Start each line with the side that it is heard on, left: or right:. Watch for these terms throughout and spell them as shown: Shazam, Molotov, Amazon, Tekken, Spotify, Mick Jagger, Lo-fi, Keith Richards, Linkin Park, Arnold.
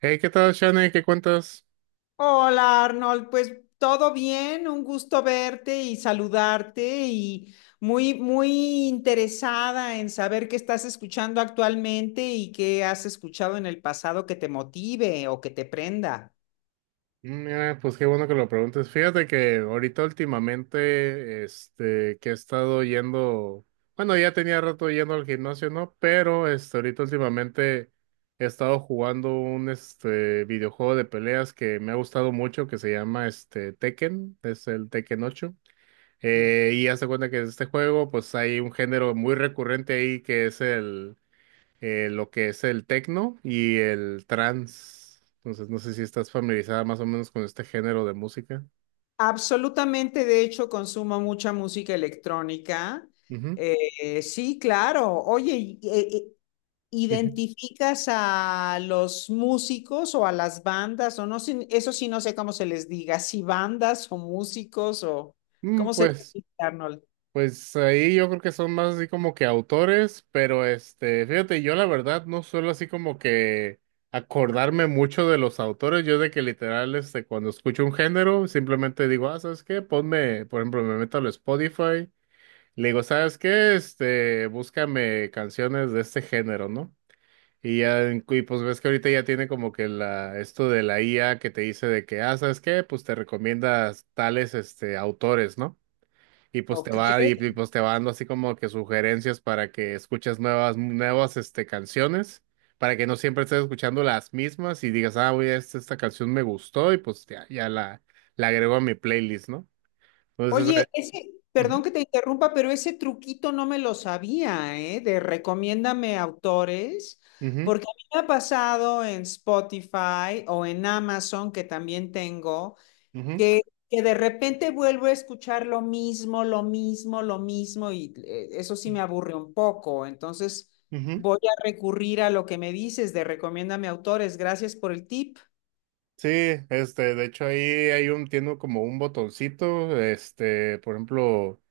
right: Hey, ¿qué tal, Shane? ¿Qué cuentas?
left: Hola Arnold, pues todo bien, un gusto verte y saludarte y muy, muy interesada en saber qué estás escuchando actualmente y qué has escuchado en el pasado que te motive o que te prenda.
right: Mm, mira, pues qué bueno que lo preguntes. Fíjate que ahorita últimamente, que he estado yendo, bueno, ya tenía rato yendo al gimnasio, ¿no? Pero, ahorita últimamente he estado jugando un videojuego de peleas que me ha gustado mucho, que se llama, Tekken, es el Tekken ocho. Y haz de cuenta que en este juego, pues hay un género muy recurrente ahí que es el lo que es el techno y el trance. Entonces, no sé si estás familiarizada más o menos con este género de música.
left: Absolutamente, de hecho, consumo mucha música electrónica.
right: Ujú,
left: Sí, claro. Oye,
right: ujú.
left: ¿identificas a los músicos o a las bandas? O no, sé, eso sí no sé cómo se les diga, si bandas o músicos o
right: Mm,
left: cómo se les dice, Arnold.
right: pues ahí yo creo que son más así como que autores, pero fíjate, yo la verdad no suelo así como que acordarme mucho de los autores. Yo de que literal, cuando escucho un género, simplemente digo, ah, ¿sabes qué? Ponme, por ejemplo, me meto al Spotify. Le digo, ¿sabes qué? Búscame canciones de este género, ¿no? Y pues ves que ahorita ya tiene como que esto de la IA que te dice de que, ah, ¿sabes qué? Pues te recomiendas tales, autores, ¿no? Y pues te
left: Ok.
right: va, pues te va dando así como que sugerencias para que escuches nuevas, canciones, para que no siempre estés escuchando las mismas y digas, ah, oye, esta canción me gustó y pues la agrego a mi playlist, ¿no? Entonces, ah,
left: Oye, ese, perdón
right: ujú,
left: que te interrumpa, pero ese truquito no me lo sabía, ¿eh? De recomiéndame autores,
right: ujú,
left: porque a mí me ha pasado en Spotify o en Amazon, que también tengo,
right: ujú,
left: que, que de repente vuelvo a escuchar lo mismo, lo mismo, lo mismo, y eso sí me aburre un poco. Entonces
right: ujú.
left: voy a recurrir a lo que me dices de recomiéndame autores. Gracias por el tip.
right: Sí, de hecho ahí tiene como un botoncito, por ejemplo,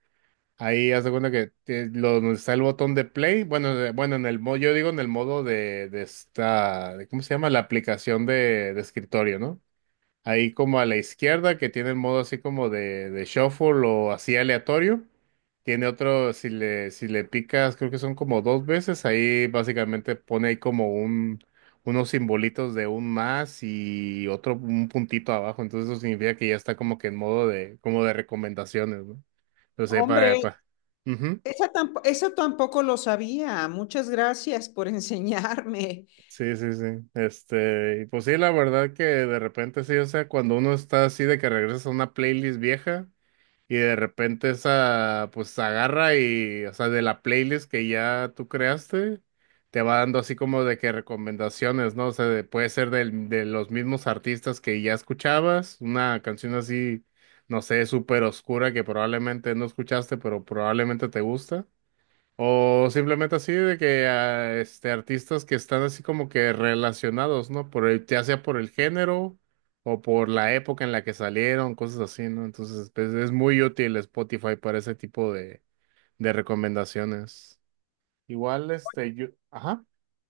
right: ahí haz de cuenta que donde está el botón de play, bueno, en el modo, yo digo en el modo de ¿cómo se llama? La aplicación de escritorio, ¿no? Ahí como a la izquierda, que tiene el modo así como de shuffle o así aleatorio. Tiene otro, si le picas, creo que son como dos veces, ahí básicamente pone ahí como unos simbolitos de un más y otro, un puntito abajo. Entonces eso significa que ya está como que en modo de, como de recomendaciones, ¿no? Entonces,
left: Hombre.
right: para. Ujú.
left: Eso tampoco lo sabía. Muchas gracias por enseñarme.
right: Sí, sí, sí. Este, y pues sí, la verdad que de repente sí, o sea, cuando uno está así de que regresas a una playlist vieja. Y de repente esa, pues agarra y, o sea, de la playlist que ya tú creaste, te va dando así como de que recomendaciones, ¿no? O sea, puede ser de los mismos artistas que ya escuchabas, una canción así, no sé, súper oscura que probablemente no escuchaste, pero probablemente te gusta. O simplemente así de que ah, este artistas que están así como que relacionados, ¿no? Por el, ya sea por el género o por la época en la que salieron, cosas así, ¿no? Entonces, pues, es muy útil Spotify para ese tipo de recomendaciones. Igual, este, yo, ajá.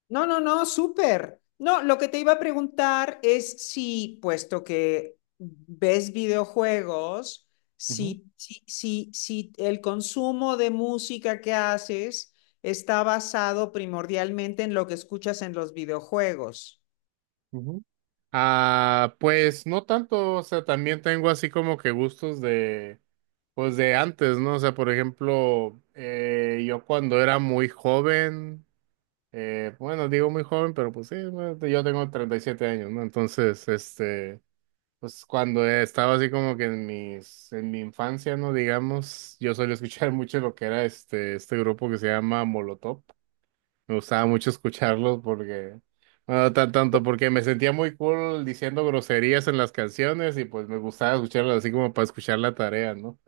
left: No, no, no, súper. No, lo que te iba a preguntar es si, puesto que ves videojuegos,
right: Ujú,
left: si el consumo de música que haces está basado primordialmente en lo que escuchas en los videojuegos.
right: ujú. Ah, pues no tanto, o sea, también tengo así como que gustos pues de antes, ¿no? O sea, por ejemplo, yo cuando era muy joven. Bueno, digo muy joven, pero pues sí, bueno, yo tengo 37 años, ¿no? Entonces, pues cuando estaba así como que en en mi infancia, ¿no? Digamos, yo solía escuchar mucho lo que era este grupo que se llama Molotov. Me gustaba mucho escucharlos porque, bueno, tanto porque me sentía muy cool diciendo groserías en las canciones y pues me gustaba escucharlas así como para escuchar la tarea, ¿no?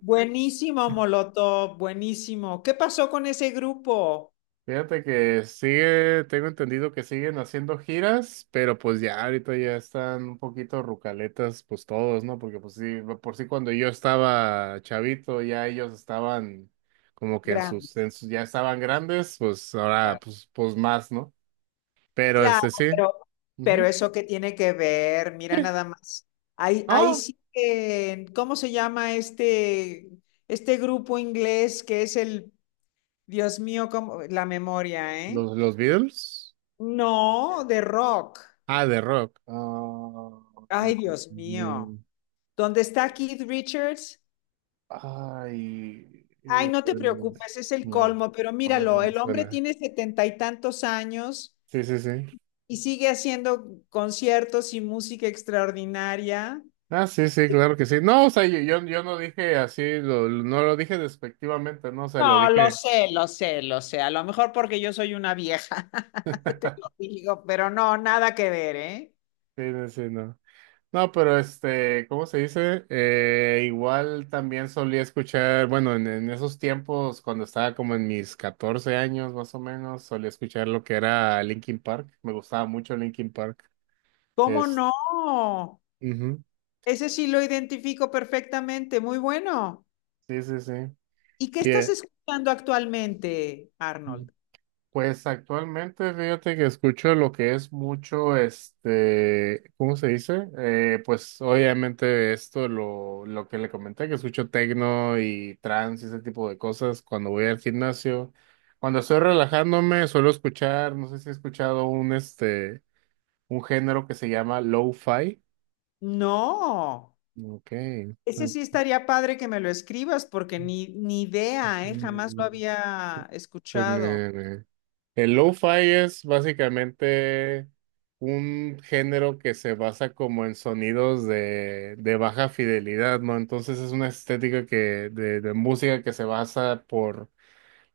left: Buenísimo, Molotov, buenísimo. ¿Qué pasó con ese grupo?
right: Fíjate que sigue, tengo entendido que siguen haciendo giras, pero pues ya ahorita ya están un poquito rucaletas, pues todos, ¿no? Porque pues sí, por sí cuando yo estaba chavito, ya ellos estaban como que en
left: Grande.
right: ya estaban grandes, pues ahora pues, pues más, ¿no? Pero
left: Claro,
right: este sí.
left: pero, pero
right: Ujú.
left: eso que tiene que ver, mira
right: Sí.
left: nada más. Ahí, ahí
right: Ah,
left: sí que, ¿cómo se llama este, este grupo inglés que es el, Dios mío, la memoria, ¿eh?
right: los Beatles.
left: No, de rock.
right: Ah, de rock. Ah, mm,
left: Ay, Dios
right: mm,
left: mío.
right: mm.
left: ¿Dónde está Keith Richards?
right: Ay,
left: Ay, no te preocupes, es el
right: no,
left: colmo, pero
right: no
left: míralo,
right: me
left: el hombre
right: suena.
left: tiene 70 y tantos años
right: Sí, sí, sí.
left: y sigue haciendo conciertos y música extraordinaria.
right: Ah, sí, sí, claro que sí. No, o sea, yo no dije así, no lo dije despectivamente, no, o sea, lo
left: No, lo
right: dije.
left: sé, lo sé, lo sé. A lo mejor porque yo soy una vieja, te lo digo, pero no, nada que ver, ¿eh?
right: Sí, sí, sí, no. No, pero este, ¿cómo se dice? Igual también solía escuchar, bueno, en esos tiempos, cuando estaba como en mis 14 años más o menos, solía escuchar lo que era Linkin Park. Me gustaba mucho Linkin Park.
left: ¿Cómo
right: Es,
left: no?
right: ujú,
left: Ese sí lo identifico perfectamente, muy bueno.
right: sí, sí, sí.
left: ¿Y qué
right: Y,
left: estás
right: eh,
left: escuchando actualmente, Arnold?
right: Pues actualmente fíjate que escucho lo que es mucho, ¿cómo se dice? Pues obviamente esto, lo que le comenté, que escucho tecno y trance y ese tipo de cosas cuando voy al gimnasio. Cuando estoy relajándome suelo escuchar, no sé si he escuchado un género que se llama lo-fi.
left: No,
right: Ok.
left: ese sí estaría padre que me lo escribas porque ni idea, ¿eh? Jamás lo
right: Mm,
left: había
right: Pues
left: escuchado.
right: me, me- el lo-fi es básicamente un género que se basa como en sonidos de baja fidelidad, ¿no? Entonces es una estética que, de música que se basa por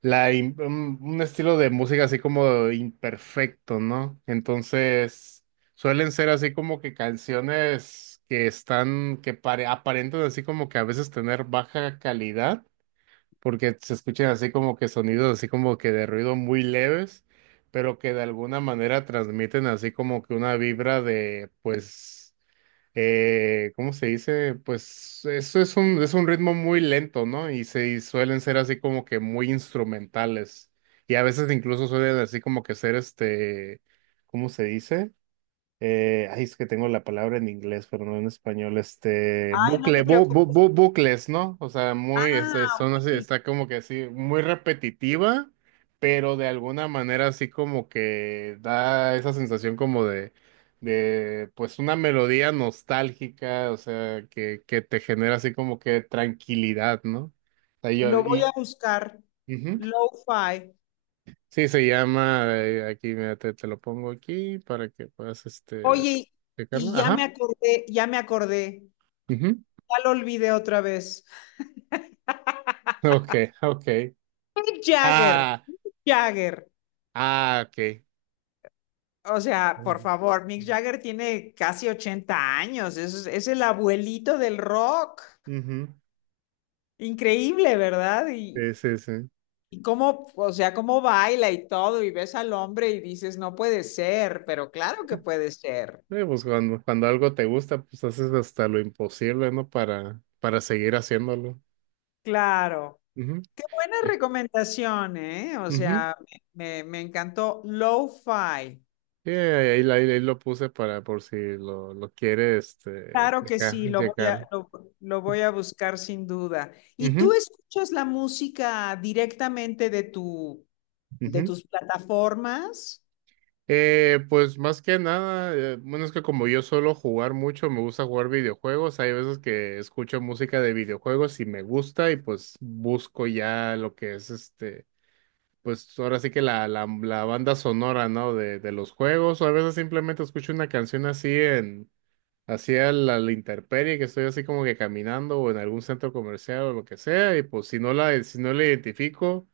right: un estilo de música así como imperfecto, ¿no? Entonces suelen ser así como que canciones que están, aparentan así como que a veces tener baja calidad porque se escuchan así como que sonidos así como que de ruido muy leves, pero que de alguna manera transmiten así como que una vibra de, pues, ¿cómo se dice? Pues eso es es un ritmo muy lento, ¿no? Y suelen ser así como que muy instrumentales. Y a veces incluso suelen así como que ser este, ¿cómo se dice? Ay, es que tengo la palabra en inglés, pero no en español,
left: Ay, no
right: bucle,
left: te preocupes.
right: bucles, ¿no? O sea, muy,
left: Ah,
right: son así,
left: ok.
right: está como que así, muy repetitiva, pero de alguna manera así como que da esa sensación como de, pues una melodía nostálgica, o sea, que te genera así como que tranquilidad, ¿no? O sea, yo,
left: Lo voy a
right: y,
left: buscar.
right: ujú.
left: Lo-fi.
right: Sí, se llama, aquí, mira, te lo pongo aquí para que puedas,
left: Oye,
right: checarlo,
left: y ya me
right: ajá.
left: acordé, ya me acordé,
right: Ujú.
left: ya lo olvidé otra vez.
right: Ok, ok.
left: Mick Jagger,
right: Ah,
left: Jagger.
right: ah, ok.
left: O sea, por
right: Ujú.
left: favor, Mick Jagger tiene casi 80 años, es el abuelito del rock.
right: Ujú.
left: Increíble, ¿verdad?
right: Sí, sí, sí.
left: Y cómo, o sea, cómo baila y todo, y ves al hombre y dices, no puede ser, pero claro que puede ser.
right: Pues cuando algo te gusta, pues haces hasta lo imposible, ¿no? Para seguir haciéndolo.
left: Claro.
right: Ujú.
left: Qué buena
right: Eh,
left: recomendación, ¿eh? O
right: ujú.
left: sea, me encantó Lo-Fi.
right: Sí, ahí lo puse para por si lo quiere este,
left: Claro que sí,
right: checar. Checar.
left: lo voy a buscar sin duda. ¿Y tú
right: Ujú,
left: escuchas la música directamente de tu, de
right: ujú.
left: tus plataformas?
right: Pues más que nada, bueno, es que como yo suelo jugar mucho, me gusta jugar videojuegos, hay veces que escucho música de videojuegos y me gusta y pues busco ya lo que es este, pues ahora sí que la banda sonora, ¿no? De los juegos, o a veces simplemente escucho una canción así así a la intemperie, que estoy así como que caminando o en algún centro comercial o lo que sea, y pues si no la, si no la identifico,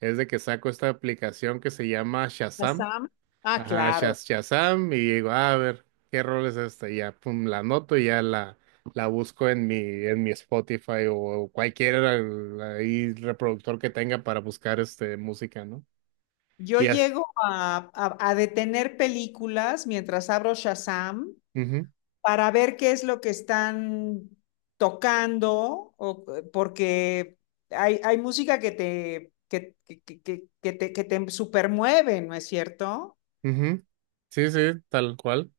right: es de que saco esta aplicación que se llama Shazam.
left: Shazam. Ah,
right: Ajá,
left: claro.
right: Shazam y digo, "Ah, a ver, ¿qué rol es esta?" Y ya, pum, la anoto y ya la busco en mi Spotify o cualquier ahí reproductor que tenga para buscar este música, ¿no?
left: Yo
right: Y así.
left: llego a, a detener películas mientras abro Shazam
right: Ujú,
left: para ver qué es lo que están tocando, o, porque hay música que te, que te, que te supermueve, ¿no es cierto?
right: ujú. Sí, sí, tal cual.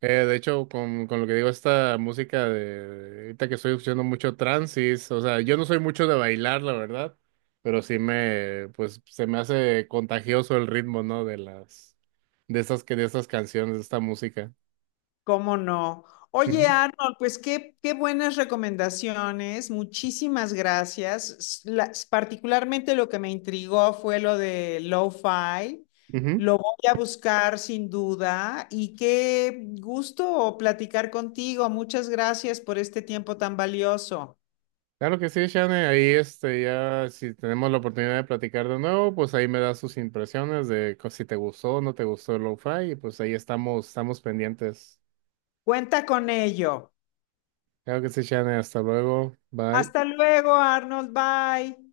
right: De hecho, con lo que digo, esta música de ahorita que estoy escuchando mucho trance, es- o sea, yo no soy mucho de bailar, la verdad, pero sí me, pues, se me hace contagioso el ritmo, ¿no? De las de estas, de estas canciones, de esta música.
left: ¿Cómo no? Oye,
right: Ujú,
left: Arnold, pues qué, qué buenas recomendaciones, muchísimas gracias. Particularmente lo que me intrigó fue lo de lo-fi.
right: ujú.
left: Lo voy a buscar sin duda y qué gusto platicar contigo. Muchas gracias por este tiempo tan valioso.
right: Claro que sí, Shane, ahí este, ya si tenemos la oportunidad de platicar de nuevo, pues ahí me das sus impresiones de co- si te gustó o no te gustó el lo-fi, y pues ahí estamos, estamos pendientes.
left: Cuenta con ello.
right: Claro que sí, Shane, hasta luego, bye.
left: Hasta luego, Arnold. Bye.